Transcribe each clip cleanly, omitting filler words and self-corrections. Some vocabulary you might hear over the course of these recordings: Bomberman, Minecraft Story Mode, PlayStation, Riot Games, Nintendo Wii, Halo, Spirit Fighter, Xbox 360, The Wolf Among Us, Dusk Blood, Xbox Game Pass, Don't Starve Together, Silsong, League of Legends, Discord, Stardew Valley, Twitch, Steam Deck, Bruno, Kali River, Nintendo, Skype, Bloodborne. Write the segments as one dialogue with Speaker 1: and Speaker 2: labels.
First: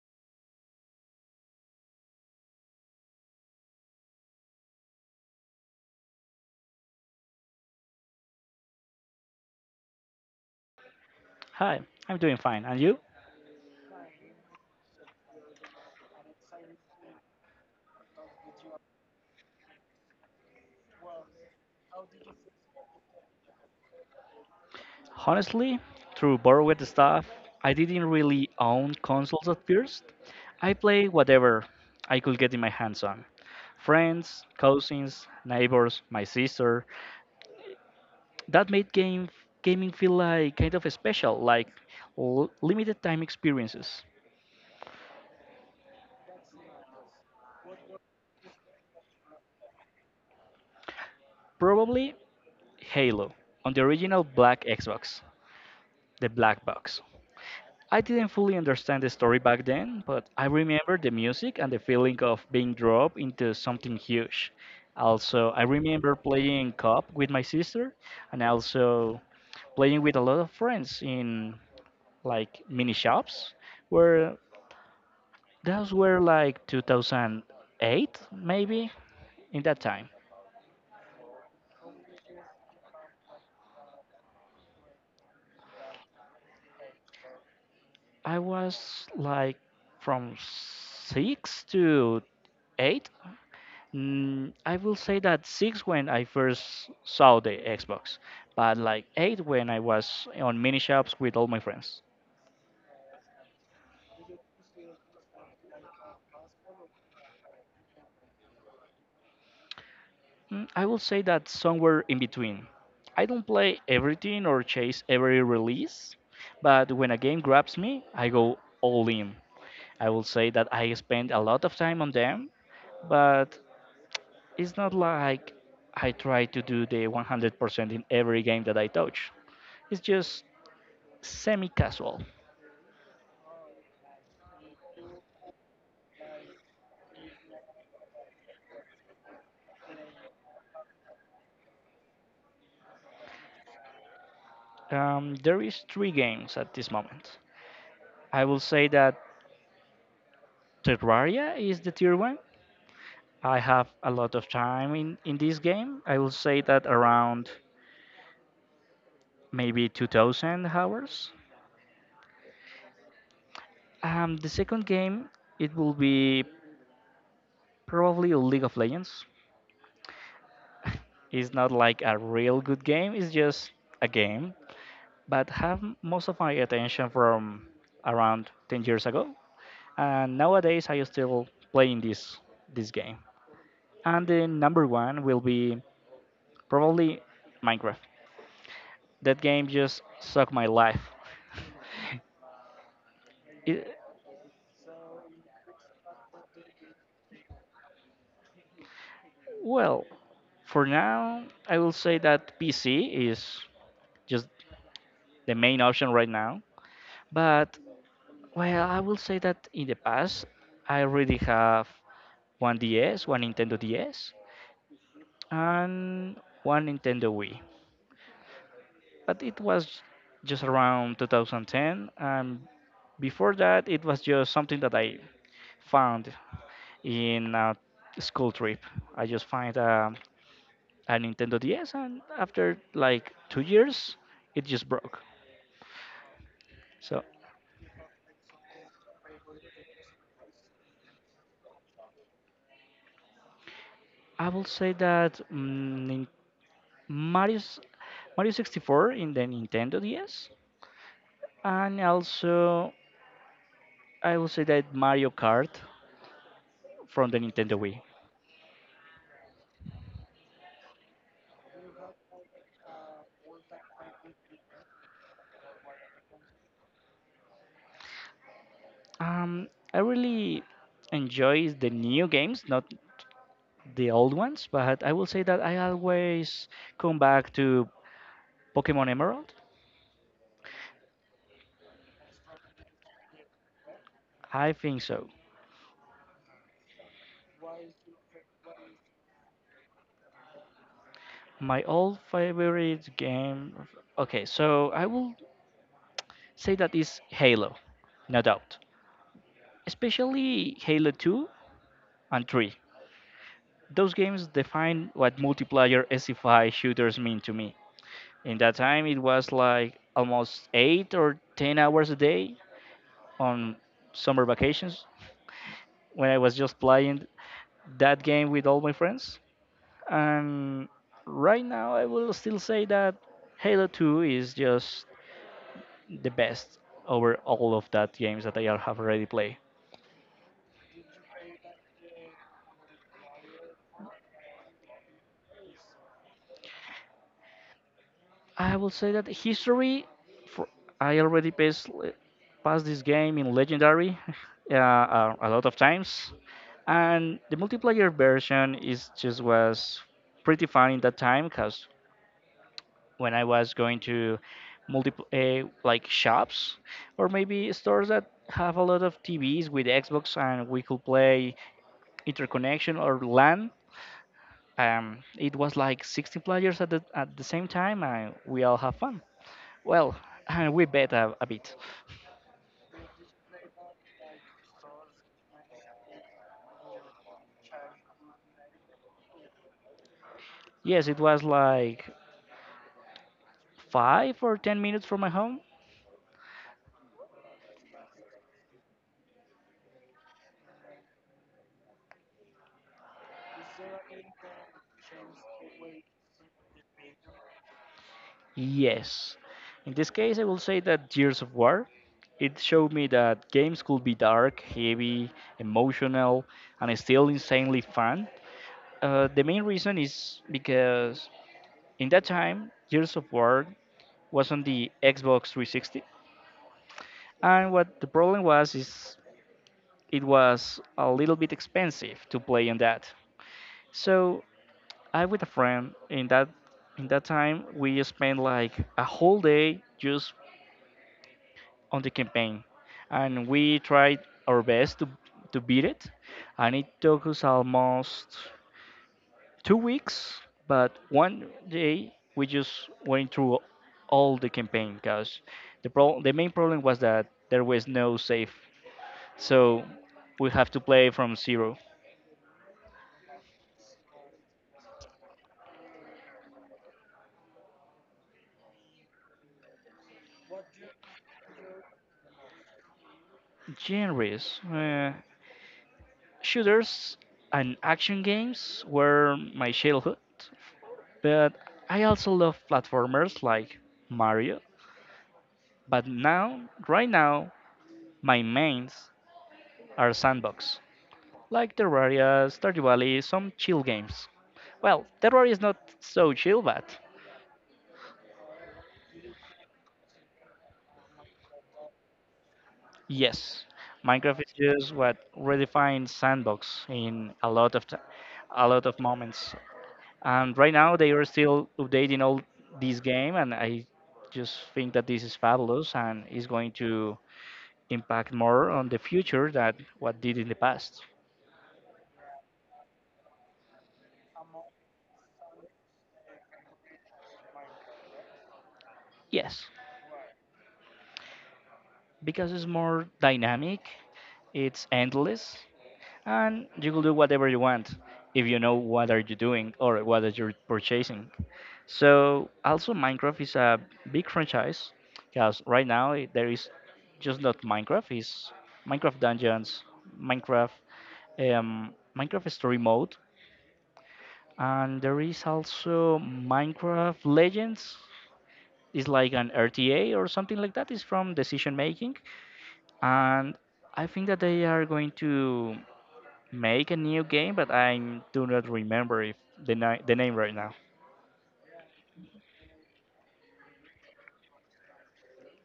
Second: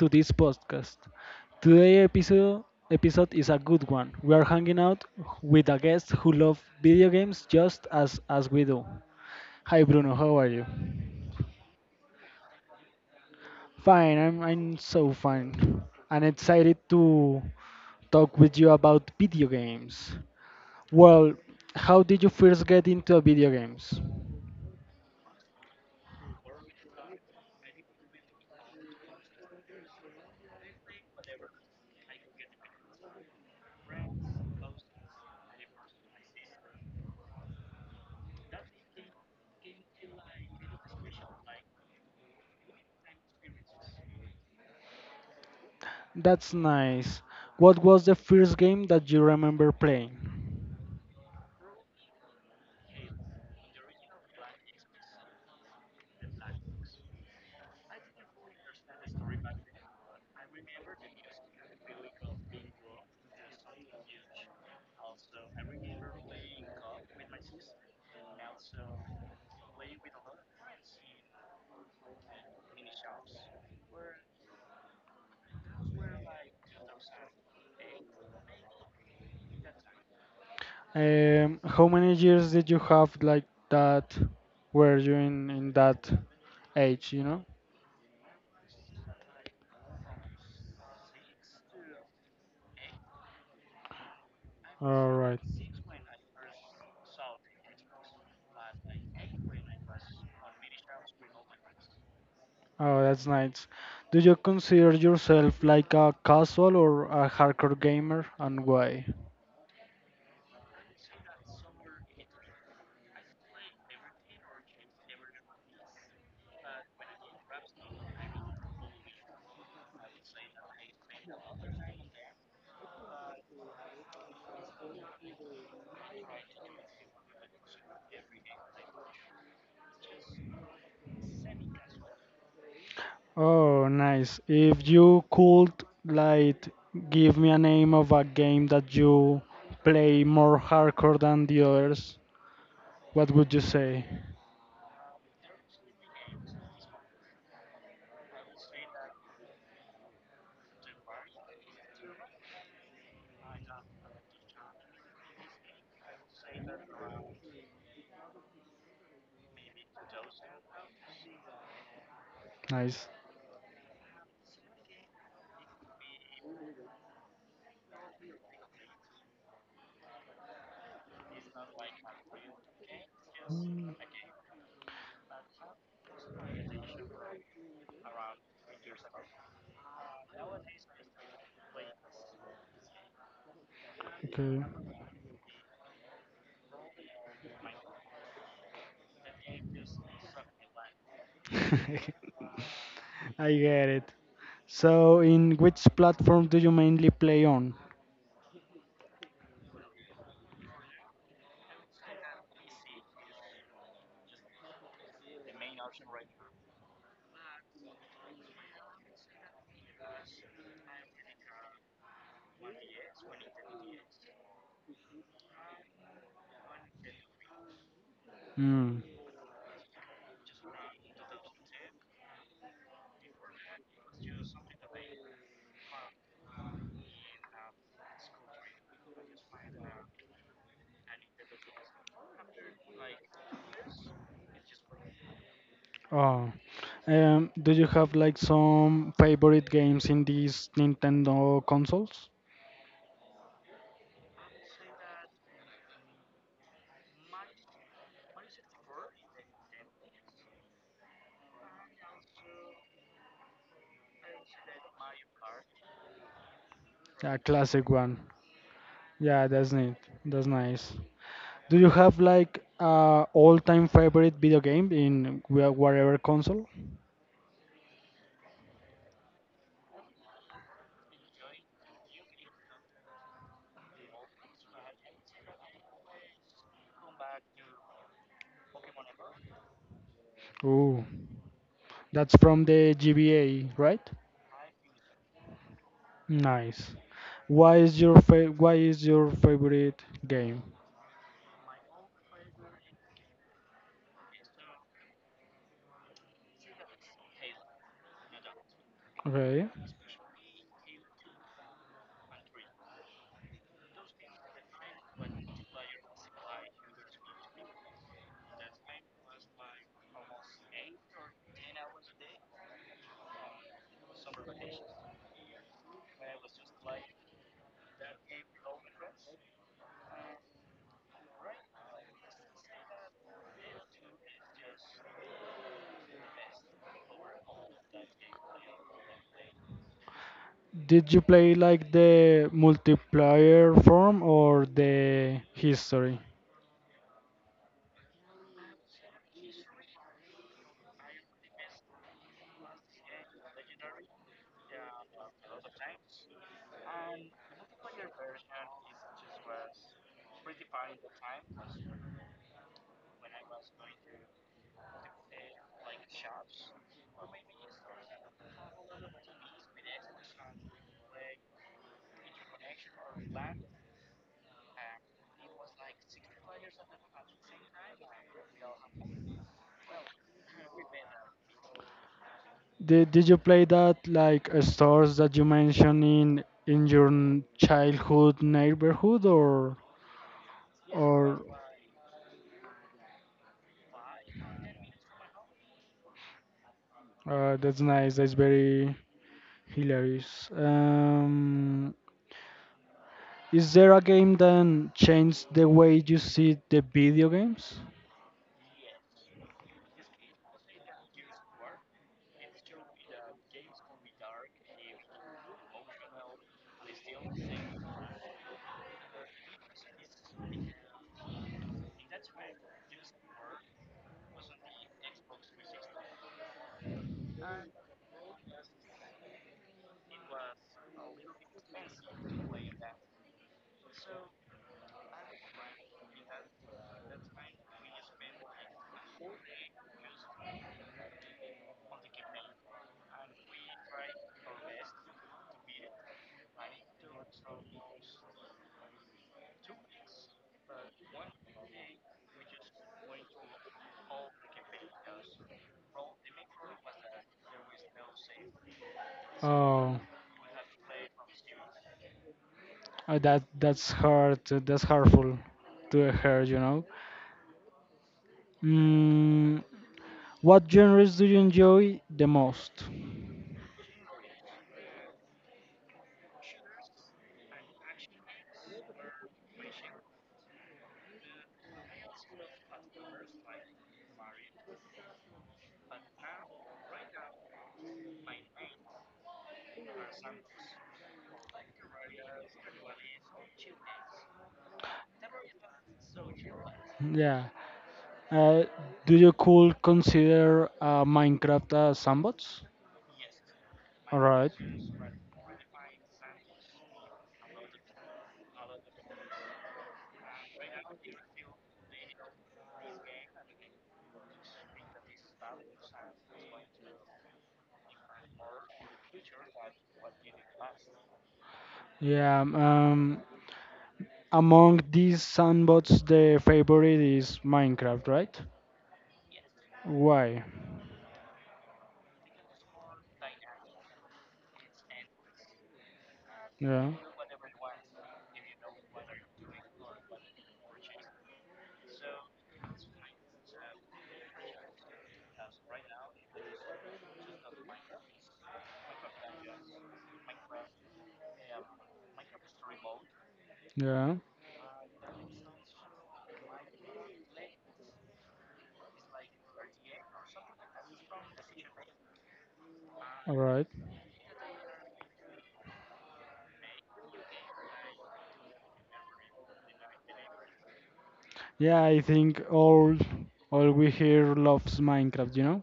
Speaker 1: to this podcast. Today episode episode is a good one. We are hanging out with a guest who loves video games just as we do. Hi Bruno, how are you?
Speaker 2: Hi, I'm doing fine. And you?
Speaker 1: Fine, I'm so fine. I'm excited to talk with you about video games. Well, how did you first get into video games?
Speaker 2: Honestly, through bored with the stuff, I didn't really own consoles at first. I played whatever I could get in my hands on. Friends, cousins, neighbors, my sister. That made game gaming feel like kind of special, like limited time experiences.
Speaker 1: That's nice. What was the first game that you remember playing?
Speaker 2: Probably Halo on the original black Xbox, the black box. I didn't fully understand the story back then, but I remember the music and the feeling of being dropped into something huge. Also, I remember playing cop with my sister and also playing with a lot of friends in like mini shops where those were like 2008 maybe in that time.
Speaker 1: How many years did you have like that? Were you in that age?
Speaker 2: I was like from 6 to 8. I will
Speaker 1: All
Speaker 2: say
Speaker 1: right.
Speaker 2: that six when I first saw the Xbox, but like eight when I was on mini shops with all my friends.
Speaker 1: Oh, that's nice. Do you consider yourself like a casual or a hardcore gamer, and why?
Speaker 2: I will say that somewhere in between. I don't play everything or chase every release, but when a game grabs me, I go all in. I will say that I spend a lot of time on them, but it's not like I try to do the 100% in every game that I touch. It's just semi casual.
Speaker 1: Oh, nice. If you could like give me a name of a game that you play more hardcore than the others. What would you say?
Speaker 2: There is three games at this moment. I will say that Terraria is the tier one. I have a lot of time in this game. I will say that around maybe 2000 hours.
Speaker 1: Nice.
Speaker 2: The second game, it will be probably League of Legends. It's not like a real good game, it's just a game. But have most of my attention from around 10 years ago. And nowadays I still playing this game. And the
Speaker 1: Okay.
Speaker 2: number one will be probably Minecraft. That game just sucked my life.
Speaker 1: I get
Speaker 2: it,
Speaker 1: it. So, in which platform do you mainly play on?
Speaker 2: well, for now, I will say that PC is just the main option right now. But, well, I will say that in the past, I already have one DS, one Nintendo DS, and one Nintendo Wii.
Speaker 1: Mm.
Speaker 2: But it was just around 2010, and before that, it was just something that I found in a school trip. I just find a Nintendo DS, and after like 2 years, it just broke.
Speaker 1: Oh.
Speaker 2: So
Speaker 1: Do you have like some favorite games in these Nintendo consoles?
Speaker 2: I will say that Mario's, Mario 64 in the Nintendo DS, and also I will say that Mario Kart from the
Speaker 1: A
Speaker 2: Nintendo
Speaker 1: classic
Speaker 2: Wii.
Speaker 1: one. Yeah, that's neat. That's nice. Do you have like a all-time favorite video game in whatever console?
Speaker 2: I really enjoy the new games, not the old ones, but I will say that I always come back to Pokemon Emerald.
Speaker 1: Ooh. That's from the GBA, right?
Speaker 2: I think so.
Speaker 1: Nice. Why is your favorite game?
Speaker 2: My all favorite game. Okay, so I will say that is Halo, no doubt.
Speaker 1: Okay.
Speaker 2: Especially Halo 2 and 3. Those games define what multiplayer SFI shooters mean to me. In that time, it was like almost 8 or 10 hours a day on summer vacations when I was just playing that game with all my friends. And right now, I will still say that Halo 2 is just the best over all of that games that I have already played.
Speaker 1: Did you play like the multiplayer form or the history?
Speaker 2: I will say that history, for I already passed this game in legendary a lot of times, and the multiplayer version is just was pretty fun in that time because when I was going to multi like shops or maybe stores that have a lot of TVs with Xbox and we could play interconnection or LAN. It was like 16 players at the same time, and we all have fun. Well, and we bet a bit.
Speaker 1: Did you play that like stores that you mentioned in your childhood neighborhood
Speaker 2: Yes, it was
Speaker 1: or
Speaker 2: like five or 10 minutes from my home.
Speaker 1: that's nice. That's very hilarious. Is there a game that changed the way you see the video games?
Speaker 2: Yes. In this case, I will say that Years of War. It showed me that games could be dark, heavy, emotional, and still insanely fun. The main reason is because in that time, Years of War was on the Xbox 360, and what the problem was is it was a little bit expensive to play on that. So I with a friend in that time we spent like a whole day just on the campaign and we tried our best to beat it and it took us almost 2 weeks, but one day we just went through all the campaign because the main problem was that there was no save. So
Speaker 1: Oh,
Speaker 2: we have to play from zero
Speaker 1: that's hard. That's hurtful to hear, you know. Mm, what genres do you enjoy the most?
Speaker 2: genres. Shooters and action games were my childhood, but I also love platformers like Mario. But now, right now, my mains are sandbox, like Terraria, Stardew Valley, some chill games. Well, Terraria is not so chill, but
Speaker 1: Yeah. Uh, do you could consider Minecraft sandbox?
Speaker 2: yes,
Speaker 1: All
Speaker 2: Minecraft is
Speaker 1: right.
Speaker 2: just what redefines sandbox in a lot of moments. And right now they are still updating all this game and I just think that this is fabulous and is going to impact more on the future than what did in the past.
Speaker 1: Yeah, among these sandbots, the favorite is Minecraft, right?
Speaker 2: Yes,
Speaker 1: Why?
Speaker 2: because it's more dynamic, it's endless, and
Speaker 1: Yeah.
Speaker 2: you can do whatever you want if you know what are you doing or what is you're purchasing. So also Minecraft is a big franchise because right now there is just not Minecraft, is Minecraft Dungeons, Minecraft, Minecraft Story Mode,
Speaker 1: Yeah.
Speaker 2: and there is also Minecraft Legends. It's like an RTA or something like that. It's from decision making,
Speaker 1: All
Speaker 2: and
Speaker 1: right.
Speaker 2: I think that they are going to make a new game, but I do not remember if the name right now.
Speaker 1: Yeah, I think all we here loves Minecraft. You know.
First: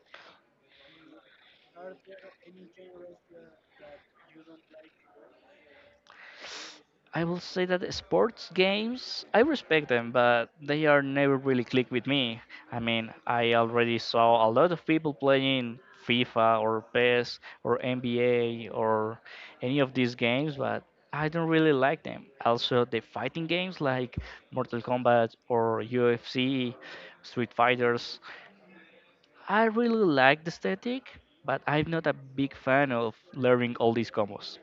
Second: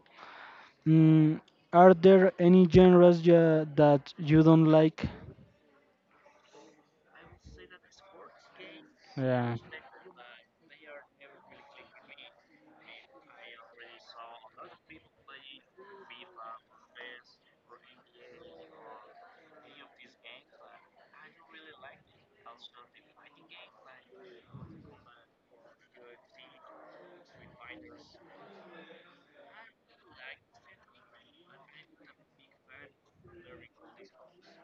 Speaker 1: Mm, are there any genres that you don't like?
Speaker 2: I will say that the sports games, I
Speaker 1: Yeah.
Speaker 2: respect them, but they are never really click with me. I mean, I already saw a lot of people playing FIFA or PES or NBA or any of these games, but I don't really like them. Also, the fighting games like Mortal Kombat or UFC, Street Fighters, I really like the aesthetic, but I'm not a big fan of learning all these combos.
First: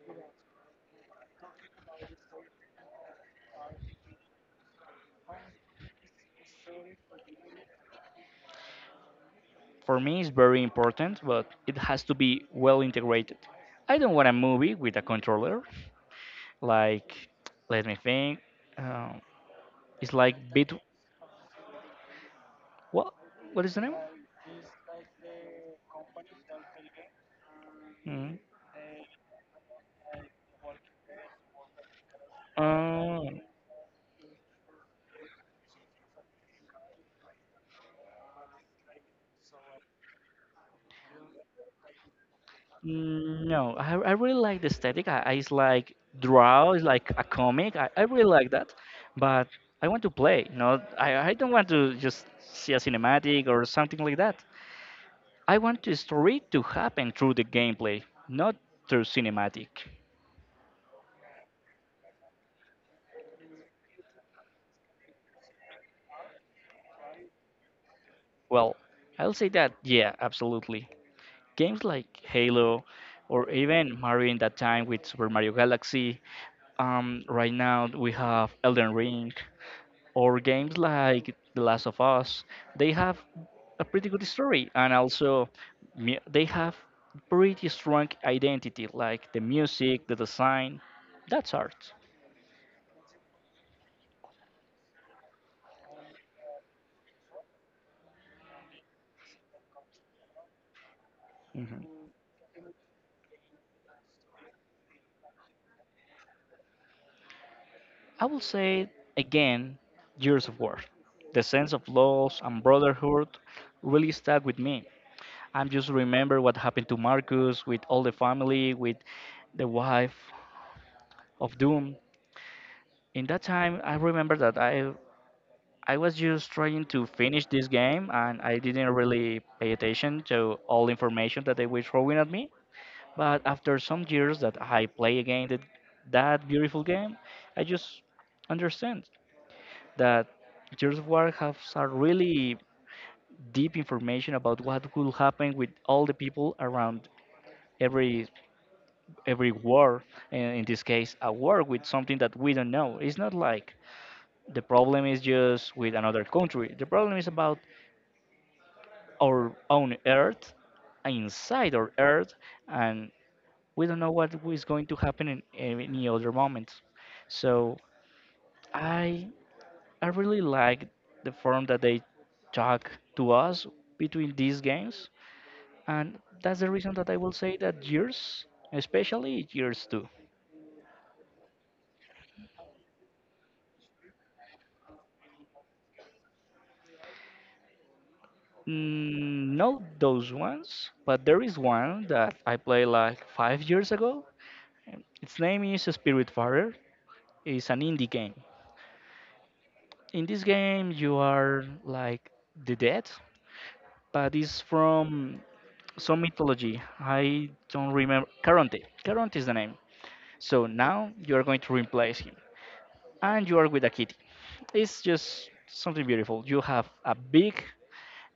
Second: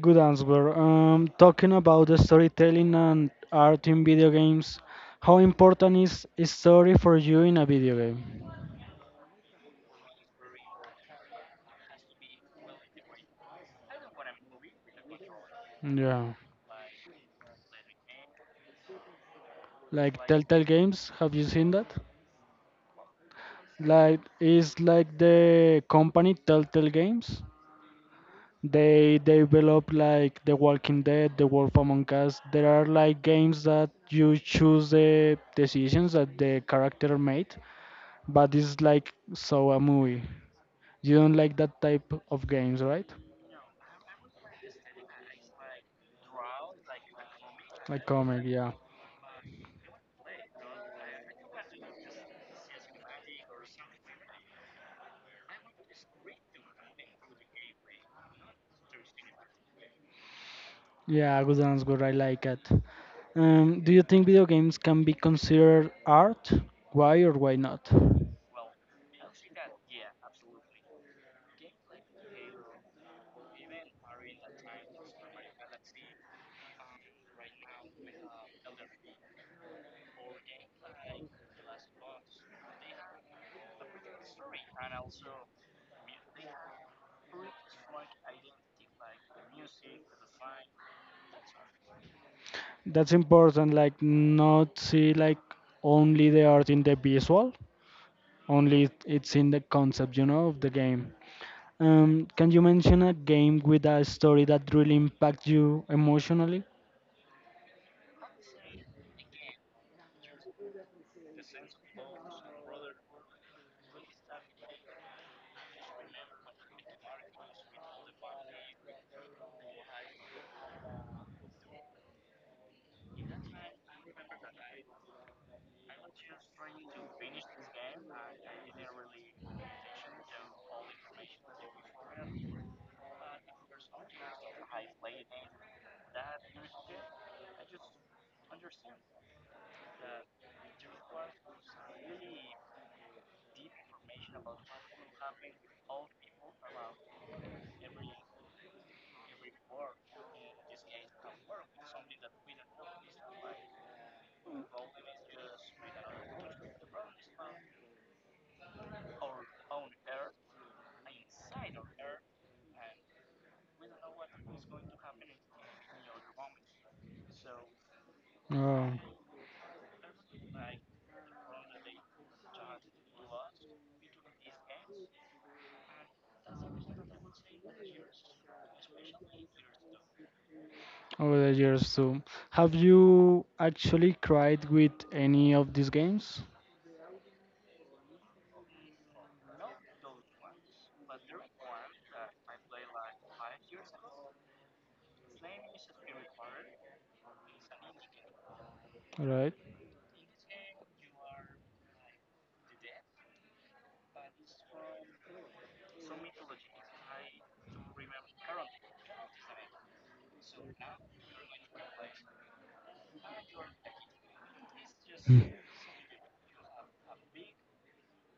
Speaker 1: Good answer. Talking about the storytelling and art in video games, how important is story for you in a video game?
Speaker 2: For me it's very important, but it has to be well integrated. I don't want a movie with a controller.
Speaker 1: Yeah.
Speaker 2: Like, let me think. Um, it's
Speaker 1: Like
Speaker 2: like
Speaker 1: Telltale
Speaker 2: bit
Speaker 1: Games, have you seen that?
Speaker 2: what? What is the name?
Speaker 1: Like it's like the company Telltale Games.
Speaker 2: Mm.
Speaker 1: They develop like The Walking Dead, The Wolf Among Us. There are like
Speaker 2: Um,
Speaker 1: games that you choose the decisions that the character made, but it's like so a movie. You don't like that type of games, right?
Speaker 2: no, I really like the aesthetic. I it's like draw, it's like a comic. I
Speaker 1: Like
Speaker 2: really
Speaker 1: comic,
Speaker 2: like
Speaker 1: yeah.
Speaker 2: that, but I want to play. No, I don't want to just see a cinematic or something like that. I want the story to happen through the gameplay, not through cinematic.
Speaker 1: Yeah, good one's good. I like it. Do you think video games can be considered art? Why or why not?
Speaker 2: Well, I'll say that, yeah, absolutely. Games like Halo or even Mario in that time with Super Mario Galaxy, right now we have Elden Ring, or games like The Last of Us, they have a pretty good story and also they have pretty strong identity, like the music, the design. That's art.
Speaker 1: That's important, like not see like only the art in the visual, only it's in the concept, you know, of the game.
Speaker 2: Mhm.
Speaker 1: Can you mention a game with a story that really impacts you emotionally?
Speaker 2: I will say again, years of work. The sense of loss and brotherhood really stuck with me. I just remember what happened to Marcus with all the family, with the wife of Doom. In that time, I remember that I was just trying to finish this game and I didn't really pay attention to all information that they were throwing at me. But after some years that I play again that beautiful game, I just understand that Gears of War has a really deep information about what will happen with all the people around every every war, and in this case, a war with something that we don't know. It's not like the problem is just with another country. The problem is about our own Earth, inside our Earth, and we don't know what is going to happen in any other moment. So
Speaker 1: Oh,
Speaker 2: I I really like the form that they talk to us between these games, and that's the reason that I will say that years, especially years two.
Speaker 1: over the years too. Have you actually cried with any of these games?
Speaker 2: Not those ones, but there is one that I played like 5 years ago. And its name is Spirit Fighter. It's an indie game.
Speaker 1: Right.
Speaker 2: In this game, you are like the dead, but it's from some mythology. I don't remember. Caronte. Caronte is the name. So now you are going to replace him, and you are with a kitty. It's just something beautiful. You have a big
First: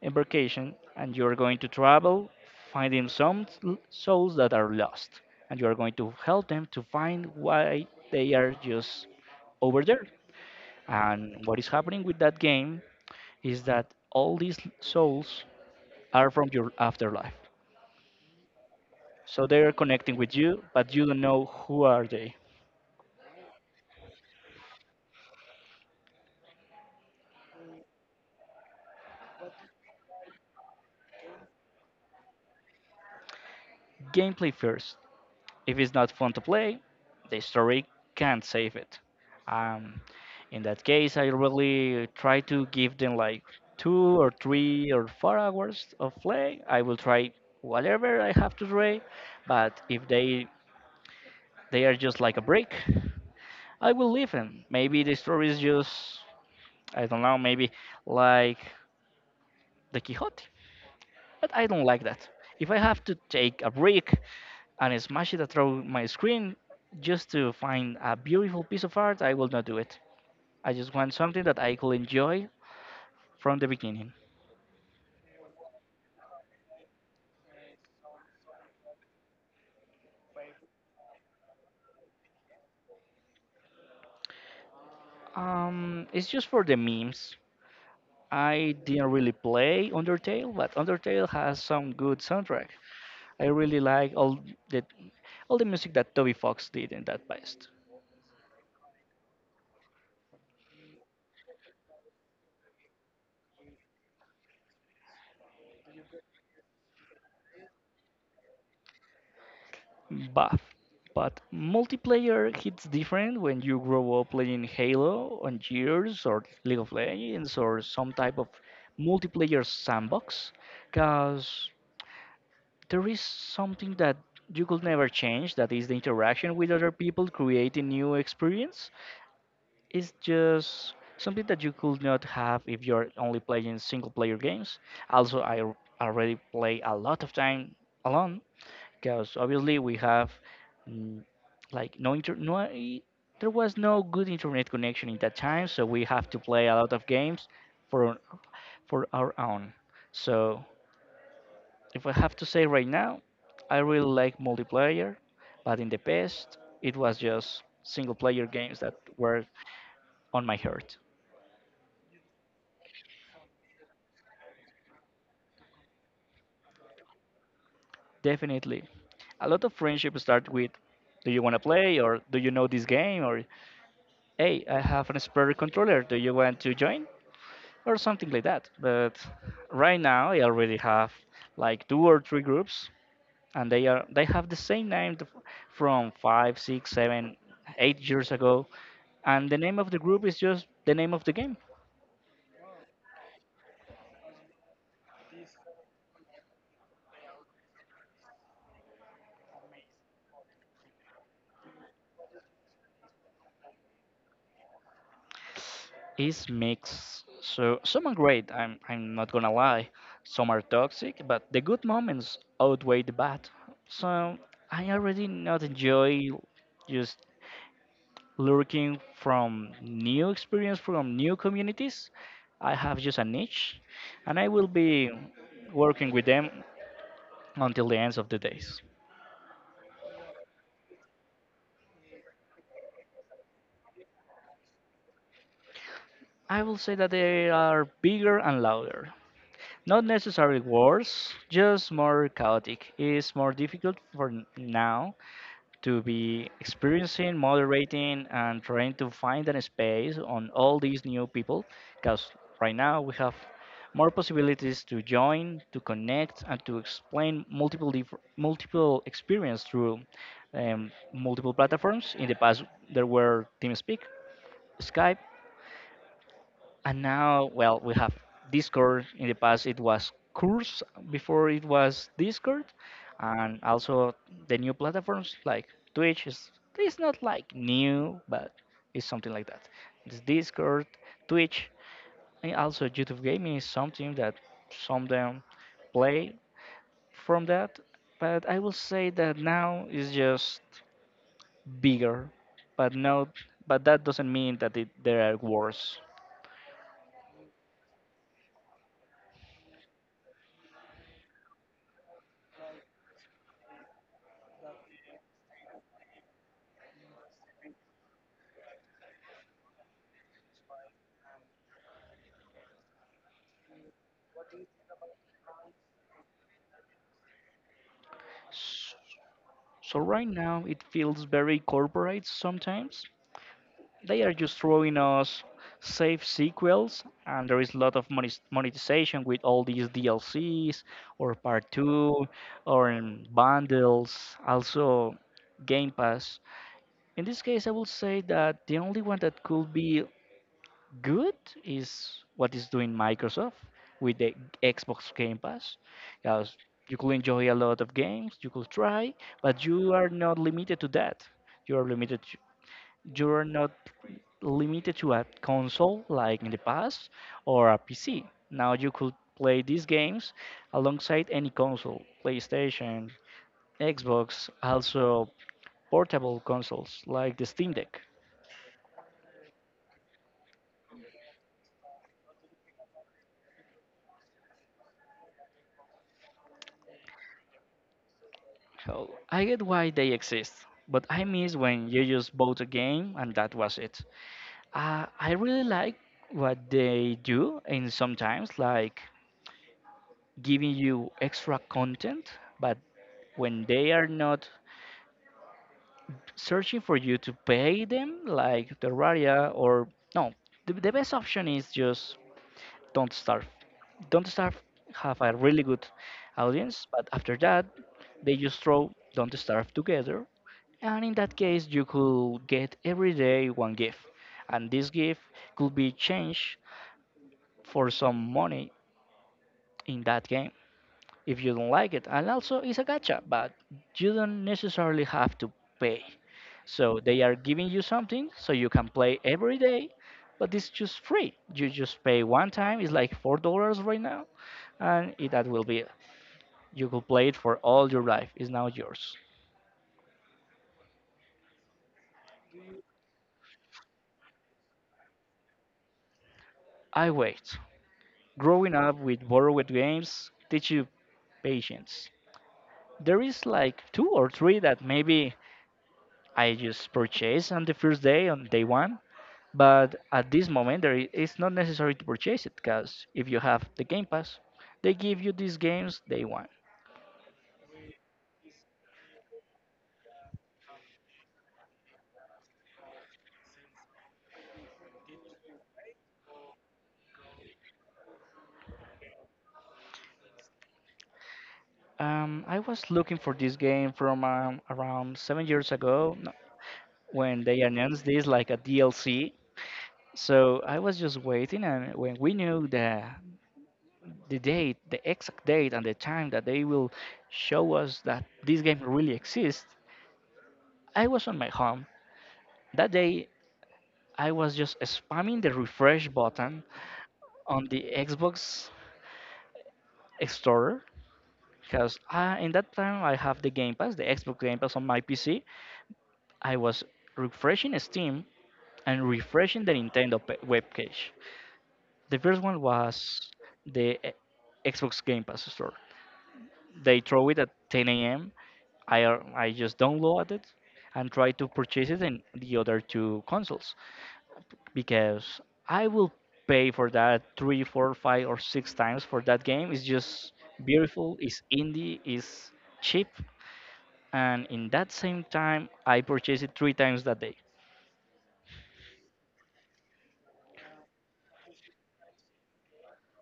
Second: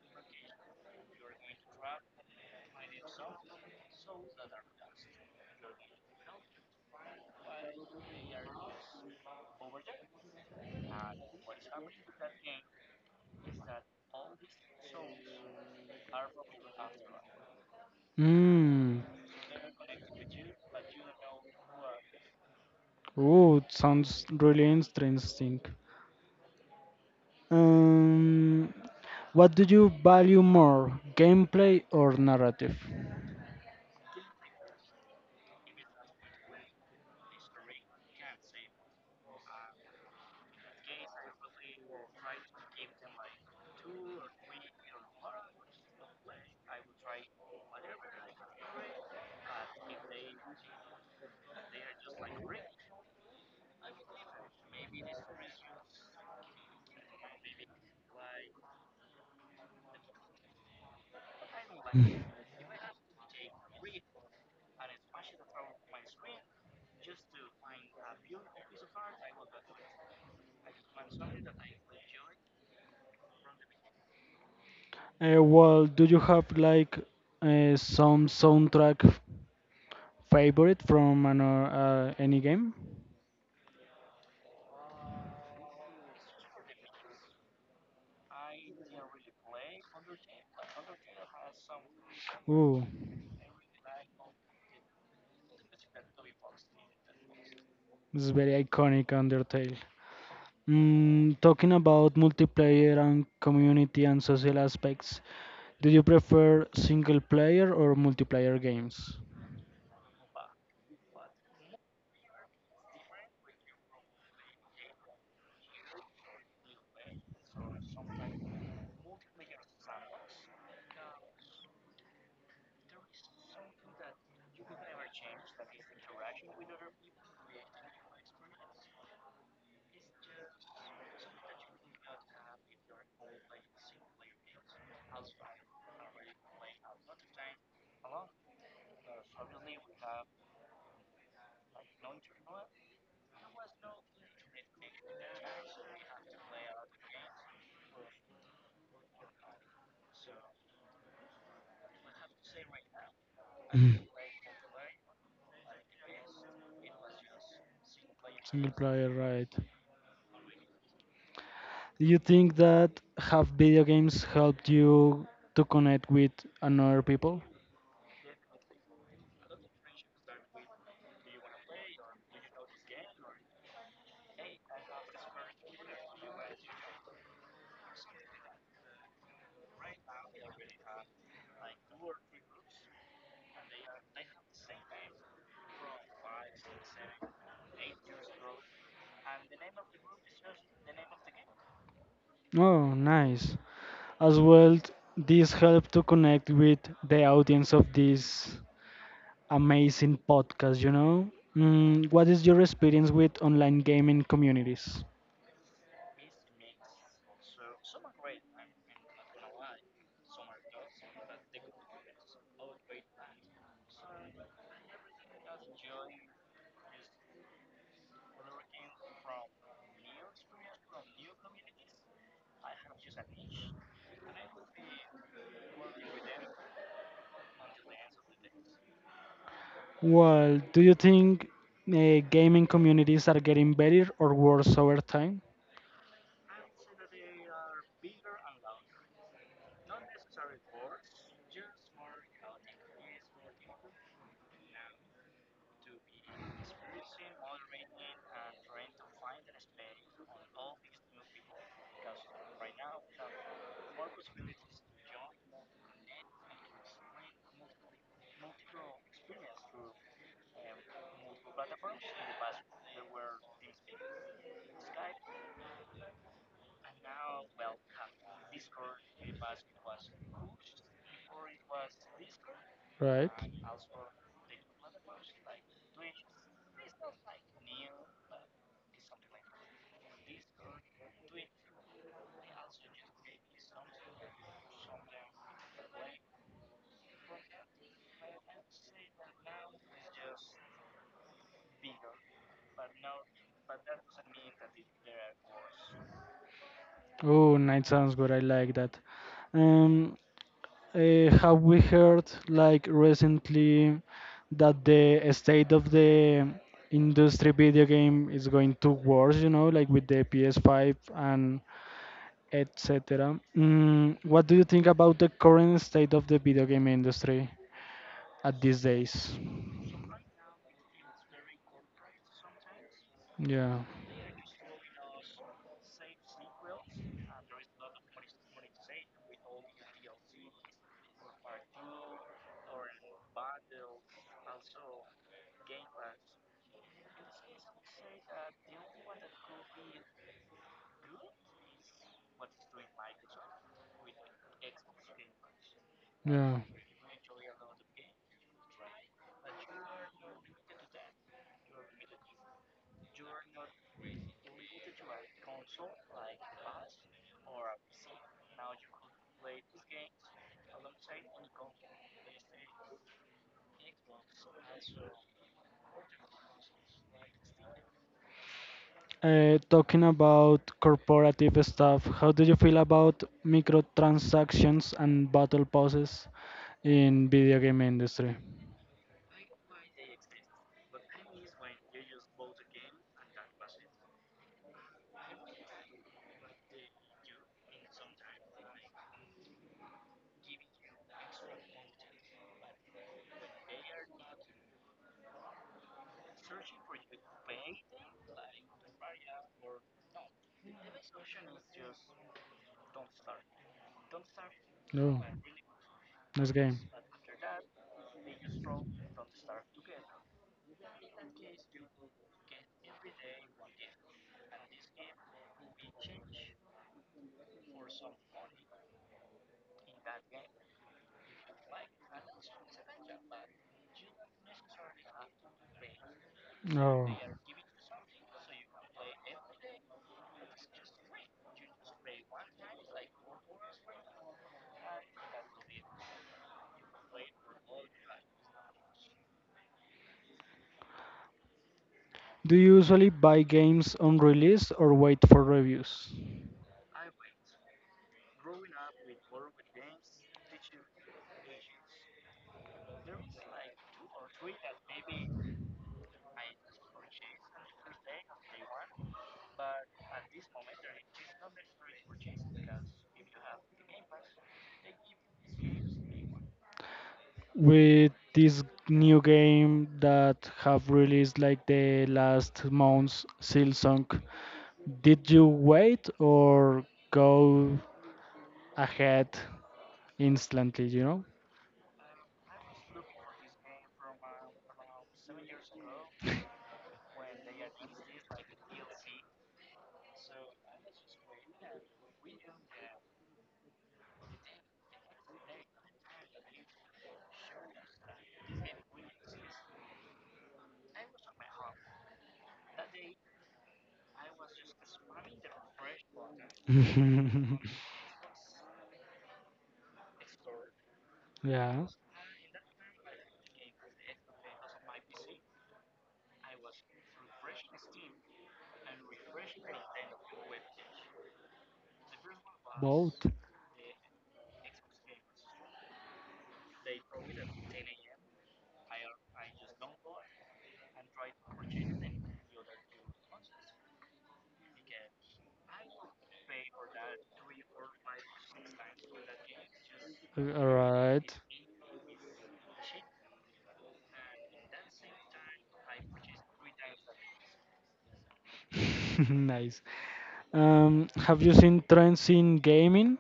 Speaker 2: embarkation, and you are going to travel, finding some souls that are lost, and you are going to help them to find why they are just over there. And what is happening with that game is that all these souls are from your afterlife.
Speaker 1: Hmm.
Speaker 2: So they are connecting with you, but you don't know who are they.
Speaker 1: Oh, it sounds really interesting. Um, what do you value more, gameplay or narrative?
Speaker 2: Gameplay first. If it's not fun to play, the story can't save it. Um, in that case, I really try to give them like 2 or 3 or 4 hours of play. I will try whatever I have to try, but if they are just like a break, I will leave them. Maybe the story is just I don't know. Maybe like the Quixote, but I don't like that. If I have to take a break and smash it through my screen just to find a beautiful piece of art, I will not do it. I just want something that I could enjoy from the beginning.
Speaker 1: Well, do you have like some soundtrack favorite from any game?
Speaker 2: It's just for the memes. I didn't really play Undertale, but Undertale has some good soundtrack.
Speaker 1: Ooh,
Speaker 2: I really like the all the music that Toby Fox did in that past.
Speaker 1: this is very iconic Undertale. Mm, talking about multiplayer and community and social aspects, do you prefer single player or multiplayer games?
Speaker 2: Buff. But multiplayer hits different when you grow up playing Halo on Gears or League of Legends or some type of multiplayer sandbox, because there is something that you could never change, that is the interaction with other people creating new experience. It's just something that you could not have if you're only playing single player games. Also, already play a lot of time alone, because obviously we have mm, like no inter no I- there was no good internet connection in that time, so we have to play a lot of games for for our own. So if I have to say right now, I really like multiplayer, but in the past it was just single player
Speaker 1: Single
Speaker 2: games that
Speaker 1: player,
Speaker 2: were
Speaker 1: right.
Speaker 2: on my heart.
Speaker 1: Do you think that have video games helped you to connect with another people?
Speaker 2: Definitely. A lot of friendship start with, do you want to play, or do you know this game, or hey, I have an spare controller, do you want to join? Or something like that. But right now, I already have like two or three groups, and they have the same name from five, six, seven, 8 years ago, and the name of the group is just the name of the game.
Speaker 1: Oh, nice. As well, this helped to connect with the audience of this amazing podcast, you know? Mm, what is your experience with online gaming communities?
Speaker 2: Is mixed. So some are great. I'm not gonna lie. Some are toxic, but the good moments outweigh the bad. So I already not enjoy just looking from new experience from new communities. I have just a niche, and I will be working with them until the ends of the days.
Speaker 1: Well, do you think gaming communities are getting better or worse over time?
Speaker 2: I will say that they are bigger and louder. Not necessarily worse, just more chaotic. It's more difficult for now to be experiencing, moderating, and trying to find a space on all these new people, because right now we have more possibilities to join, to connect, and to explain multiple experience through multiple platforms. In the past, there were TeamSpeak, Skype, and now, well, we have Discord. In the past, it was Curse. Before it was Discord,
Speaker 1: Right?
Speaker 2: and also the new platforms like Twitch is, it's not like new, but it's something like that. It's Discord, Twitch, and also YouTube Gaming is something that some them play from that. But I will say that now is just bigger, but no, but that doesn't mean that it, there are worse.
Speaker 1: Oh, night sounds good. I like that. Um, have we heard like recently that the state of the industry video game is going to worse? You know, like with the PS5 and etc. Mm, what do you think about the current state of the video game industry at these days?
Speaker 2: So right now it feels very corporate sometimes.
Speaker 1: Yeah,
Speaker 2: They are just throwing us safe sequels, and there is a lot of monetization with all these DLCs or part two or in bundles, also Game Pass. In this case, I will say that the only one that could be good is what is doing Microsoft with the Xbox Game Pass. Because
Speaker 1: yeah.
Speaker 2: you could enjoy a lot of games, you could try, but you are not limited to that. You are limited. To, you are not limited to a console like in the past or a PC. Now you could play these games alongside any console, PlayStation, Xbox, also portable consoles like the Steam Deck.
Speaker 1: Talking about corporative stuff, how do you feel about microtransactions and battle passes in video game industry?
Speaker 2: Oh, I get why they exist, but I miss when you just bought a game and that was it. I really like what they do, and sometimes like giving you extra content, but when they are not searching for you to pay them, like Terraria or no, the best option is just don't starve. Don't starve have
Speaker 1: Oh,
Speaker 2: a really good
Speaker 1: this game.
Speaker 2: audience, but after that, they just throw Don't Starve together. And in that case, you could get every day one gift, and this gift could be changed for some money in that game if you don't like it. And also, it's a gacha, but you don't necessarily have to pay. So
Speaker 1: Oh,
Speaker 2: they are giving you something so you can play every day, but it's just free. You just pay one time. It's like $4 right now, and it, that will be it. You could play it for all your life. It's now yours.
Speaker 1: do you usually buy games on release or wait for reviews?
Speaker 2: I wait. Growing up with borrowed games teaches patience. There is like two or three that maybe I just purchase on the first day, on day one. But at this moment, it's not necessary to purchase it because if you have the Game Pass, they give you these games day one.
Speaker 1: With this new game that have released like the last months, Silsong, did you wait or go ahead instantly, you
Speaker 2: I was looking for this game from around 7 years ago no, when they announced this like a DLC. So I was just waiting, and when we knew the date, the exact date, and the time that they will show us that this game really exists, I was on my home. That day, I was just spamming the refresh button
Speaker 1: know?
Speaker 2: on the Xbox Store
Speaker 1: Yeah,
Speaker 2: because in that time I have the Game Pass, the Xbox Game Pass on my PC. I was refreshing Steam and refreshing the webpage. The first one
Speaker 1: both.
Speaker 2: was the e- Xbox Game Pass Store. They throw it at 10 a.m. I just downloaded it and try to purchase it in the other two consoles. Because I will pay for that three, four, five, or six times for that game. It's just
Speaker 1: All
Speaker 2: beautiful.
Speaker 1: right.
Speaker 2: It's indie. It's cheap, and in that same time, I purchased it three times that day.
Speaker 1: Nice. Have you seen trends in gaming?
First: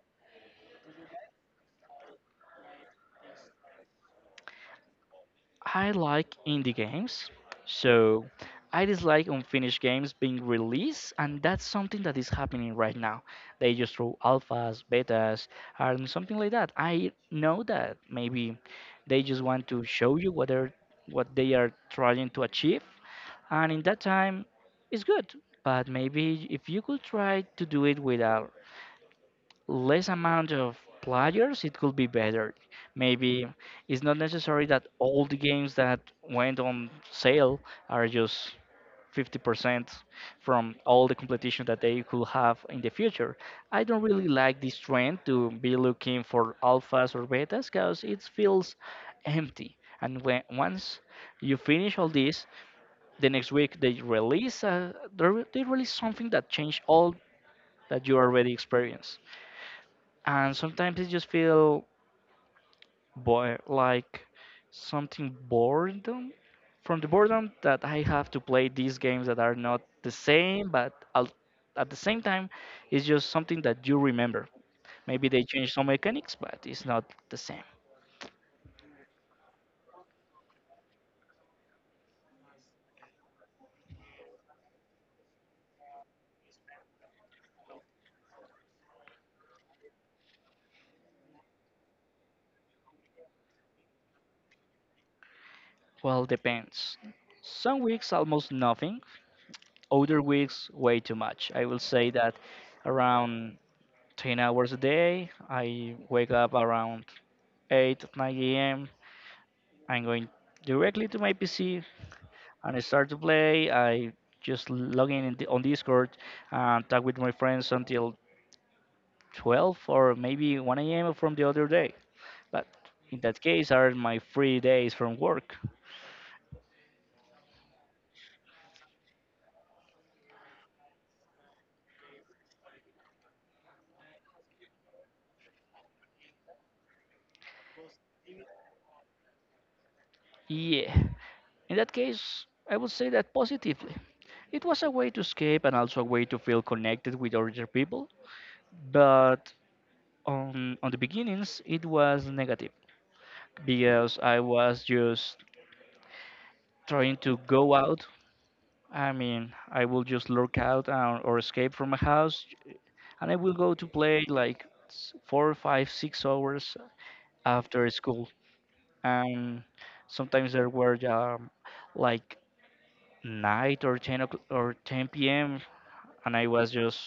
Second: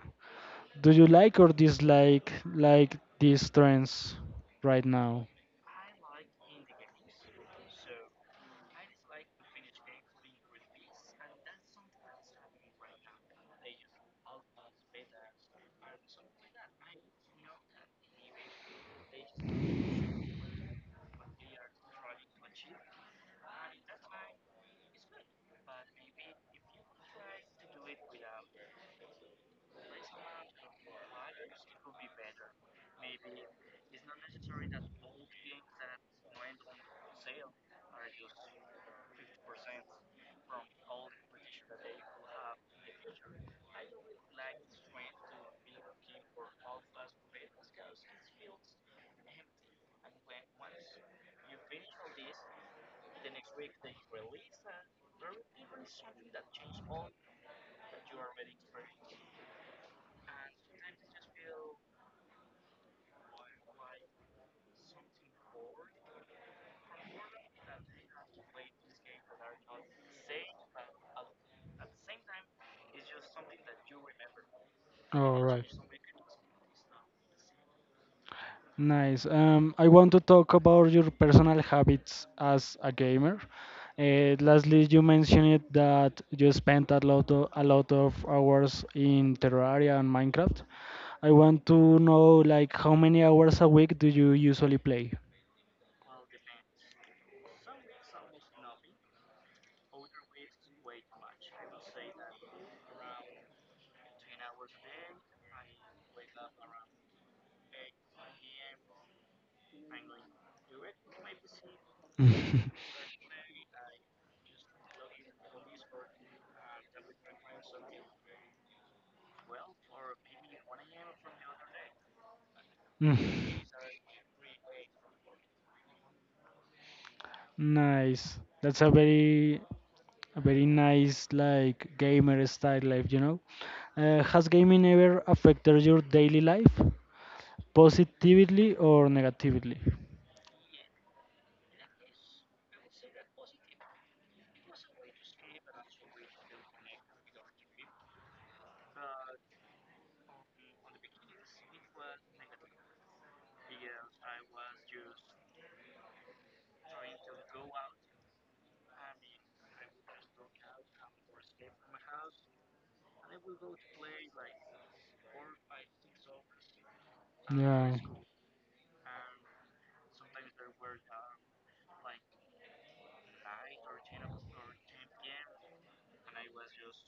Speaker 1: Do you like or dislike like these trends right now?
Speaker 2: I like indie games, so I dislike unfinished games being released, and that's something that is happening right now. They just throw alphas, betas, and something like that. I know that maybe they just want to show you what they are trying to achieve, and in that time, it's good. But maybe if you could try to do it without less amount of players, it could be better. Maybe it's not necessary that all the games that went on sale are just 50% from all the competition that they could have in the future. I don't really like this trend to be looking for alphas or betas because it feels empty. And when once you finish all this, the next week they release they release something that changed all that you already experienced, and sometimes I just feel bored, like something boredom from the boredom that I have to play these games that are not the same, at the same time, it's just something that you remember. Maybe
Speaker 1: All
Speaker 2: they
Speaker 1: right.
Speaker 2: change some mechanics, but it's not the same.
Speaker 1: Nice. I want to talk about your personal habits as a gamer. Lastly, you mentioned it that you spent a lot of hours in Terraria and Minecraft. I want to know like how many hours a week do you usually play?
Speaker 2: Well, depends. Some weeks almost nothing, other weeks way too much. I will say that around 10 hours a day, I wake up around 8, 9 a.m. I'm going directly to my PC and I start to play. I just log in, on Discord and talk with my friends until 12 or maybe 1 a.m. from the other day. But
Speaker 1: Mm.
Speaker 2: in that case, are my free days from work.
Speaker 1: Nice. That's a very nice like gamer style life, you know. Has gaming ever affected your daily life? Positively or negatively.
Speaker 2: Yeah. In that case, I would say that positively. It was a way to escape and also a way to feel connected with other people. But on the beginnings, it was negative because I was just trying to go out, I mean, I will just lurk out or escape from my house, and I will go to play like four, five, 6 hours after
Speaker 1: Yeah.
Speaker 2: school. And sometimes there were like night or 10 o'clock or 10 p.m., and I was just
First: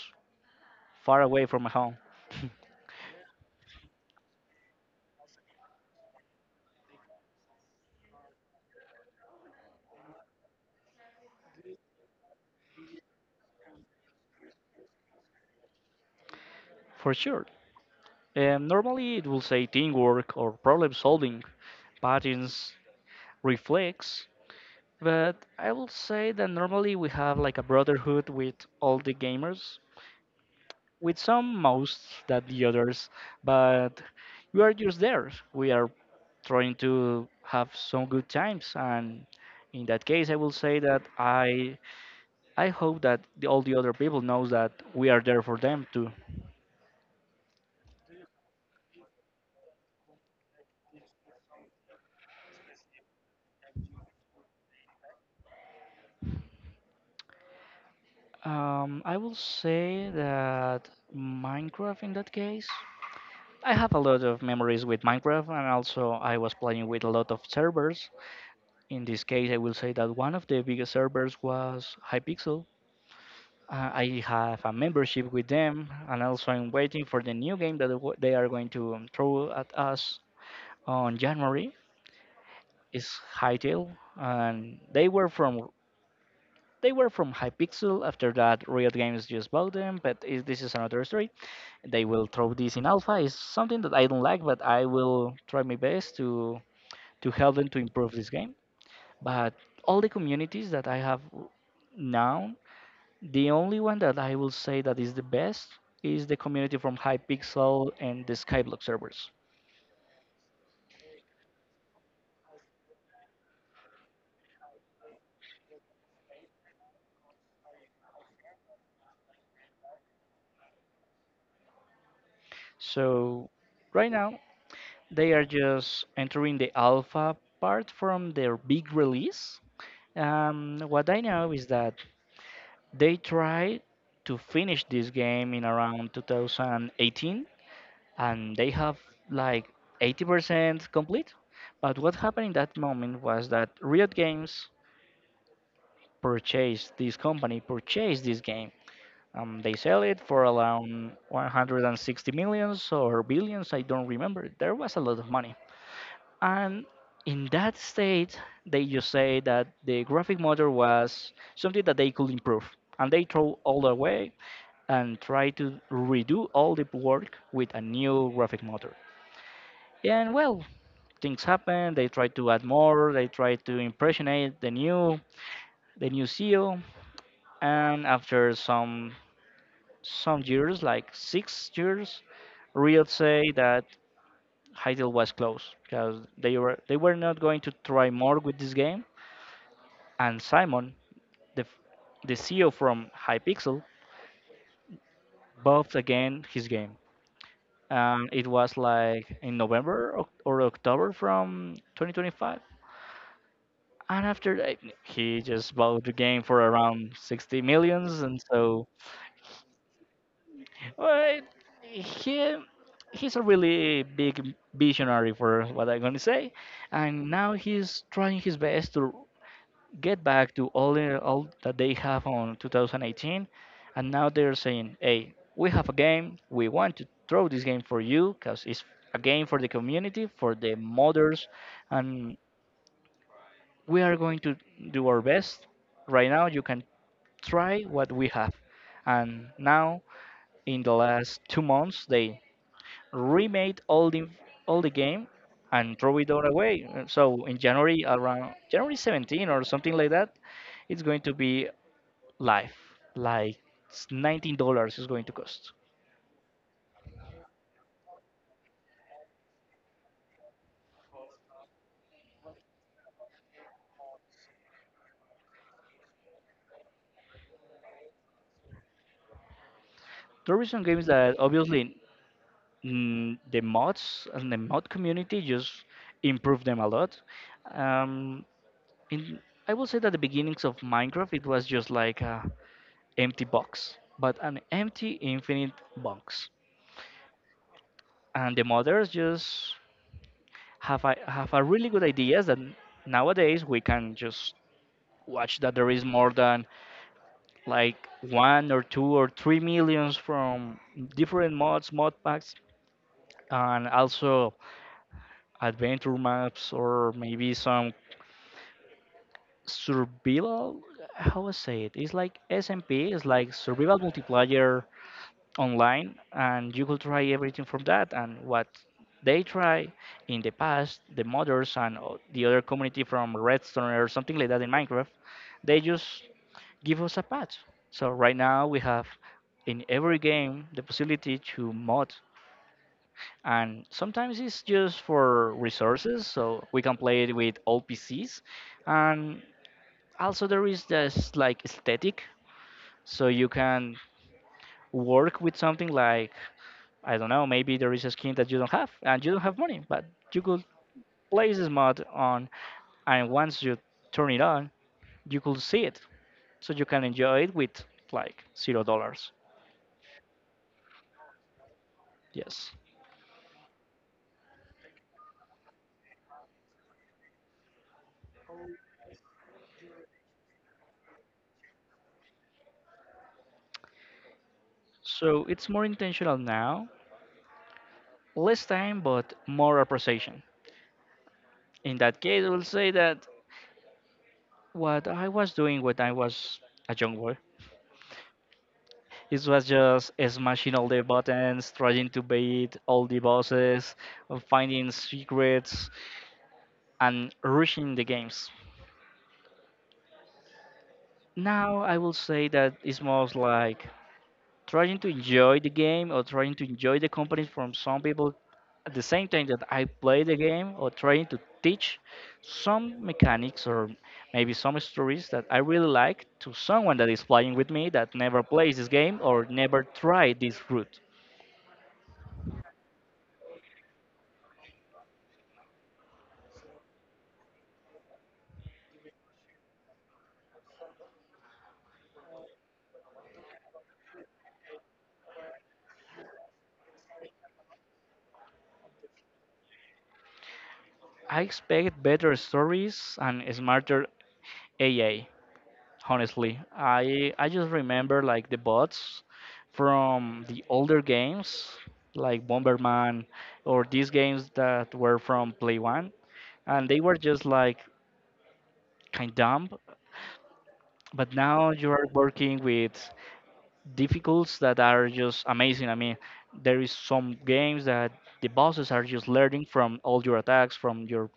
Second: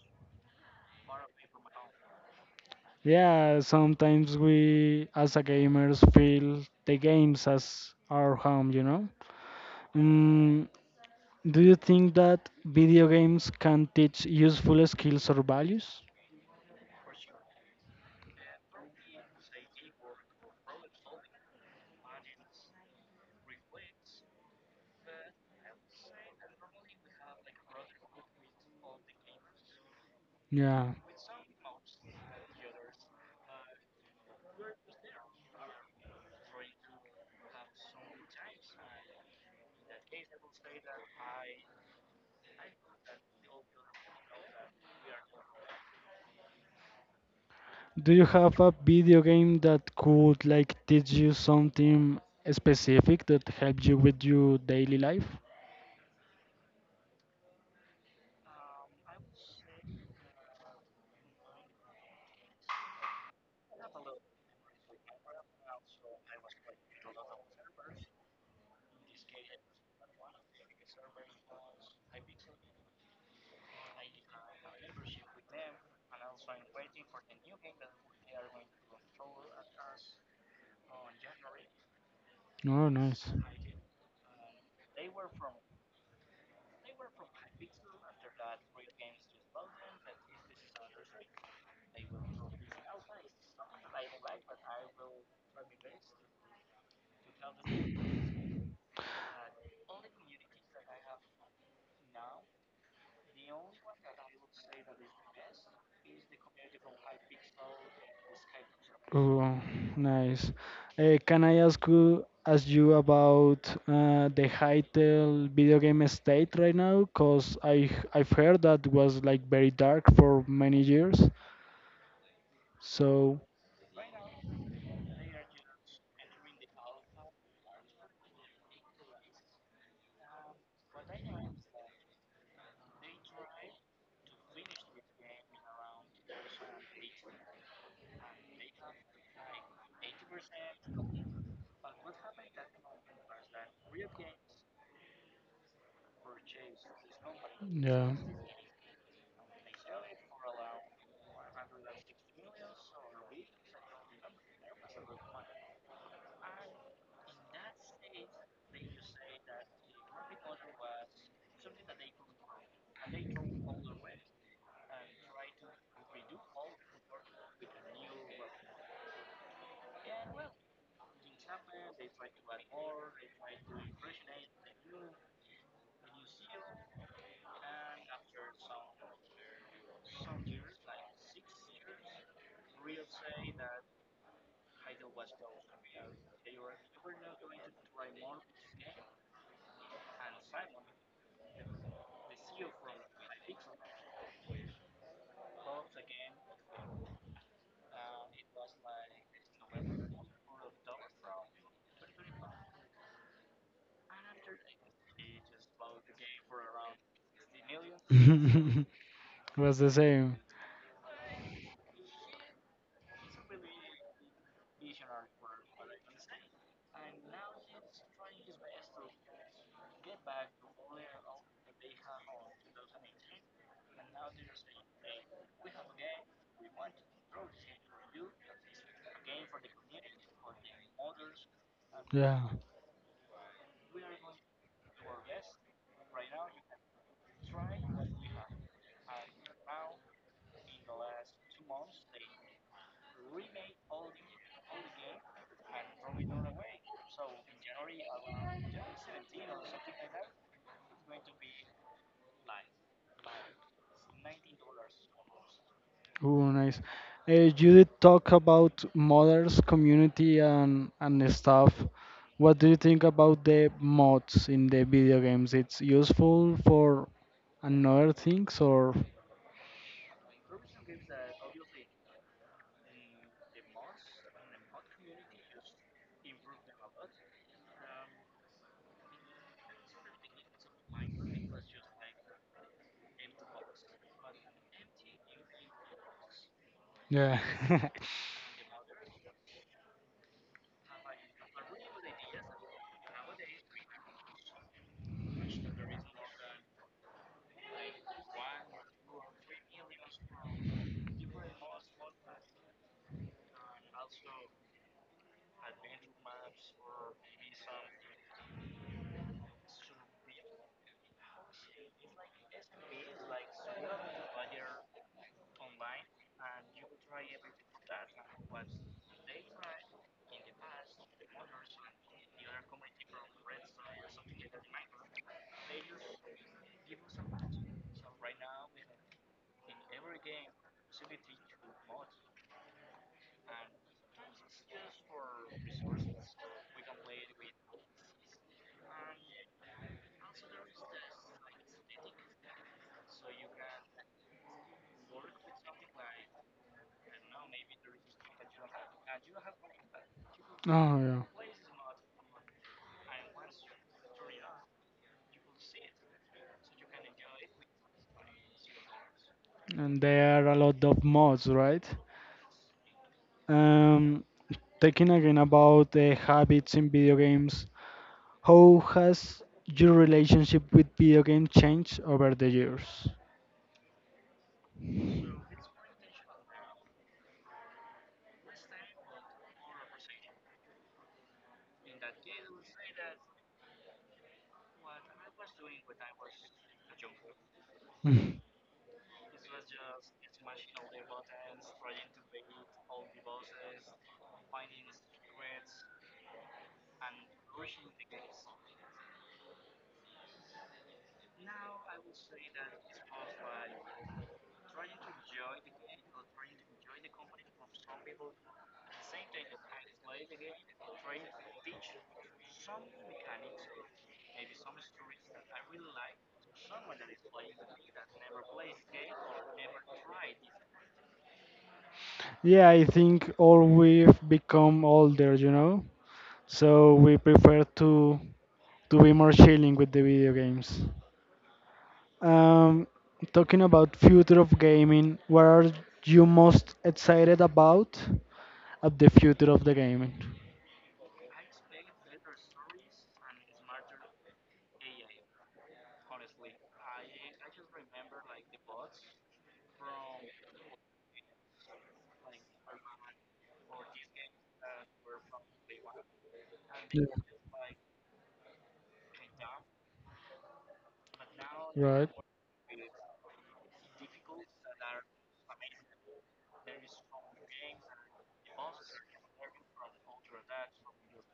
Speaker 2: far away from my home,
Speaker 1: Yeah, sometimes we as a gamers feel the games as our home, you know? Mm, do you think that video games can teach useful skills or values?
Speaker 2: for sure. Normally, it will say teamwork or problem solving, patterns, reflex. But I will say that normally we have like a brotherhood with all the gamers,
Speaker 1: Yeah.
Speaker 2: with some most than the others, but we are just there. We are trying to have some good times, and in that case, I will say that I hope that all the other people knows that we are there for them too.
Speaker 1: Do you have a video game that could like teach you something specific that helped you with your daily life?
Speaker 2: I will say that Minecraft in that case. I have a lot of memories with Minecraft, and also I was playing with a lot of servers. In this case, I will say that one of the biggest servers was Hypixel. I have a membership with them, and also I'm waiting for the new game that they are going to throw at us on January.
Speaker 1: No,
Speaker 2: It's
Speaker 1: nice.
Speaker 2: Hytale, and they were from Hypixel. After that, Riot Games just bought them, but is this is another story. They will throw this in alpha. It's something that I don't like, but I will try my best to help them to improve this game. But all the communities that I have now, the only one that I will say that is the best is the community from Hypixel and the Skyblock servers.
Speaker 1: Oh, nice. Can I ask you about the Hytale video game state right now? Because I've heard that was like very dark for many years. So
Speaker 2: So right now they are just entering the alpha part from their big release. What I know is that they tried to finish this game in around 2018 and they have like 80% complete. But what happened in that moment was that Riot Games purchased this company,
Speaker 1: yeah,
Speaker 2: purchased this game. They sell it for around 160 millions or billions, I don't remember. There was a lot of money. And in that state, they just say that the graphic motor was something that they could improve. And they throw all the way and try to redo all the work with a new graphic motor. And well, things happen. They try to add more. They try to impressionate the new CEO. And after some years, like 6 years, Real say that Heidel was close because they were not going to try more with this game. And Simon, the f- the CEO from Hypixel, buffed again his game. And it was like in November or October from 2025. And after that, he just bought the game for around 60 millions, and so.
Speaker 1: was the same.
Speaker 2: Well, he he's a really big visionary for what I'm gonna say, and now he's trying his best to get back to all that they have on 2018, and now they're saying, "Hey, we have a game. We want to throw this game for you because it's a game for the community, for the modders, and
Speaker 1: Yeah.
Speaker 2: we are going to do our best. Right now, you can try what we have." And now, in the last 2 months, they remade all the game and throw it all away. So in January, around January 17 or something like that, it's going to be live. Like it's $19 is going to cost.
Speaker 1: Oh, nice. You did talk about modders community and stuff. What do you think about the mods in the video games? It's useful for and other things or
Speaker 2: There are some games that obviously, the mods and the mod community just improve them a lot. Um, in, I will say that the beginnings of Minecraft, it was just like a empty box, but an empty infinite box.
Speaker 1: yeah
Speaker 2: And the modders just have I have a really good ideas that nowadays we can just watch that there is more than like one or two or three millions from different mod packs and also adventure maps or maybe some survival, how I say it, it's like SMP, it's like survival multiplayer online, and you could try everything from that. And what they try in the past, the modders and the other community from redstone or something like that in minecraft, they just give us a patch. So right now we have in every game the possibility to mod, and sometimes it's just for resources so we can play it with all pcs. And also there is this like aesthetic, so you can work with something like, I don't know, maybe there is a skin that you don't have and you don't have money, but you could
Speaker 1: oh yeah
Speaker 2: place this mod on, and once you turn it on, you could see it, so you can enjoy it with like $0.
Speaker 1: and there are a lot of mods right
Speaker 2: Yes.
Speaker 1: um taking again about the habits in video games how has your relationship with video games changed over the years
Speaker 2: So it's more intentional now, less time, but more appreciation. In that case, I will say that what I was doing when I was a young boy,
Speaker 1: Mm.
Speaker 2: it was just smashing all the buttons, trying to beat all the bosses, finding secrets, and rushing the games. Now I will say that it's most like trying to enjoy the game or trying to enjoy the company from some people at the same time that I play the game, or trying to teach some mechanics or maybe some stories that I really like to someone that is playing with me that never plays this game or never tried this route.
Speaker 1: Yeah, I think all we've become older, you know, so we prefer to be more chilling with the video games. Um, talking about future of gaming, what are you most excited about at the future of the gaming?
Speaker 2: I expect better stories and smarter AI, honestly. I just remember like the bots from the older games like Bomberman or these games that were from Play One, and they
Speaker 1: Yeah.
Speaker 2: were just like kind of dumb. But now you are
Speaker 1: Right.
Speaker 2: working with difficulties that are just amazing. I mean, there is some games that the bosses are just learning from all your attacks, from your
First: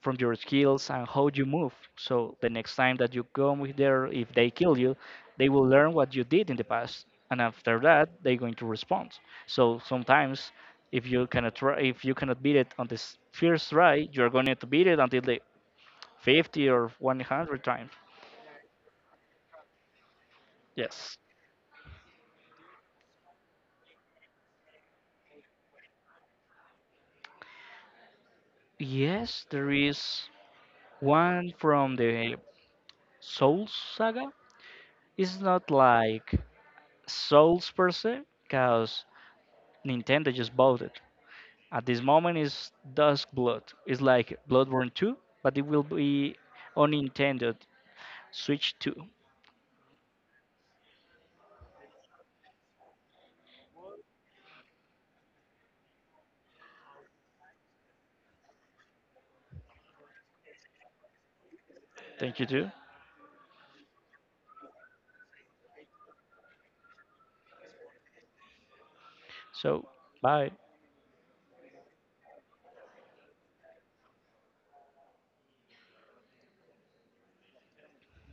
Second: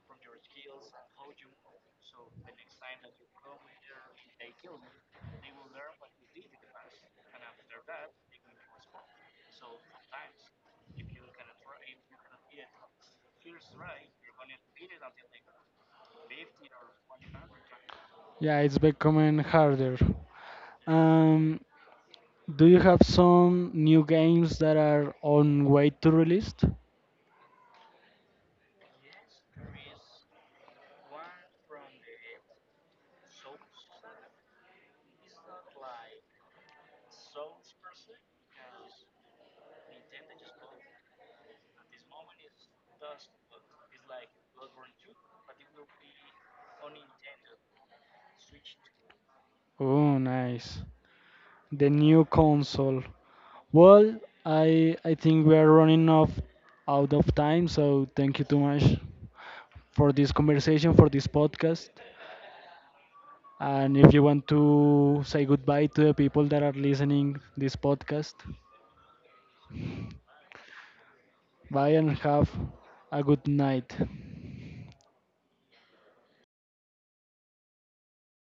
Speaker 2: from your skills and how you move. So the next time that you come with there, if they kill you, they will learn what you did in the past, and after that, they're going to respond. So sometimes, if you cannot beat it on this first try, you're going to beat it until the 50 or 100 times.
Speaker 1: Yeah, it's becoming harder.
Speaker 2: Yes.
Speaker 1: Um, do you have some new games that are on way to release?
Speaker 2: Yes, there is one from the Souls saga. It's not like Souls per se, because Nintendo just bought it. At this moment is Dusk Blood. It's like Bloodborne 2, but it will be on Nintendo Switch 2.
Speaker 1: Oh, nice. The new console. Well, I think we are running off out of time, so thank you too much for this conversation, for this podcast.
Speaker 2: Thank you too.
Speaker 1: And if you want to say goodbye to the people that are listening this podcast,
Speaker 2: So bye.
Speaker 1: bye and have a good night.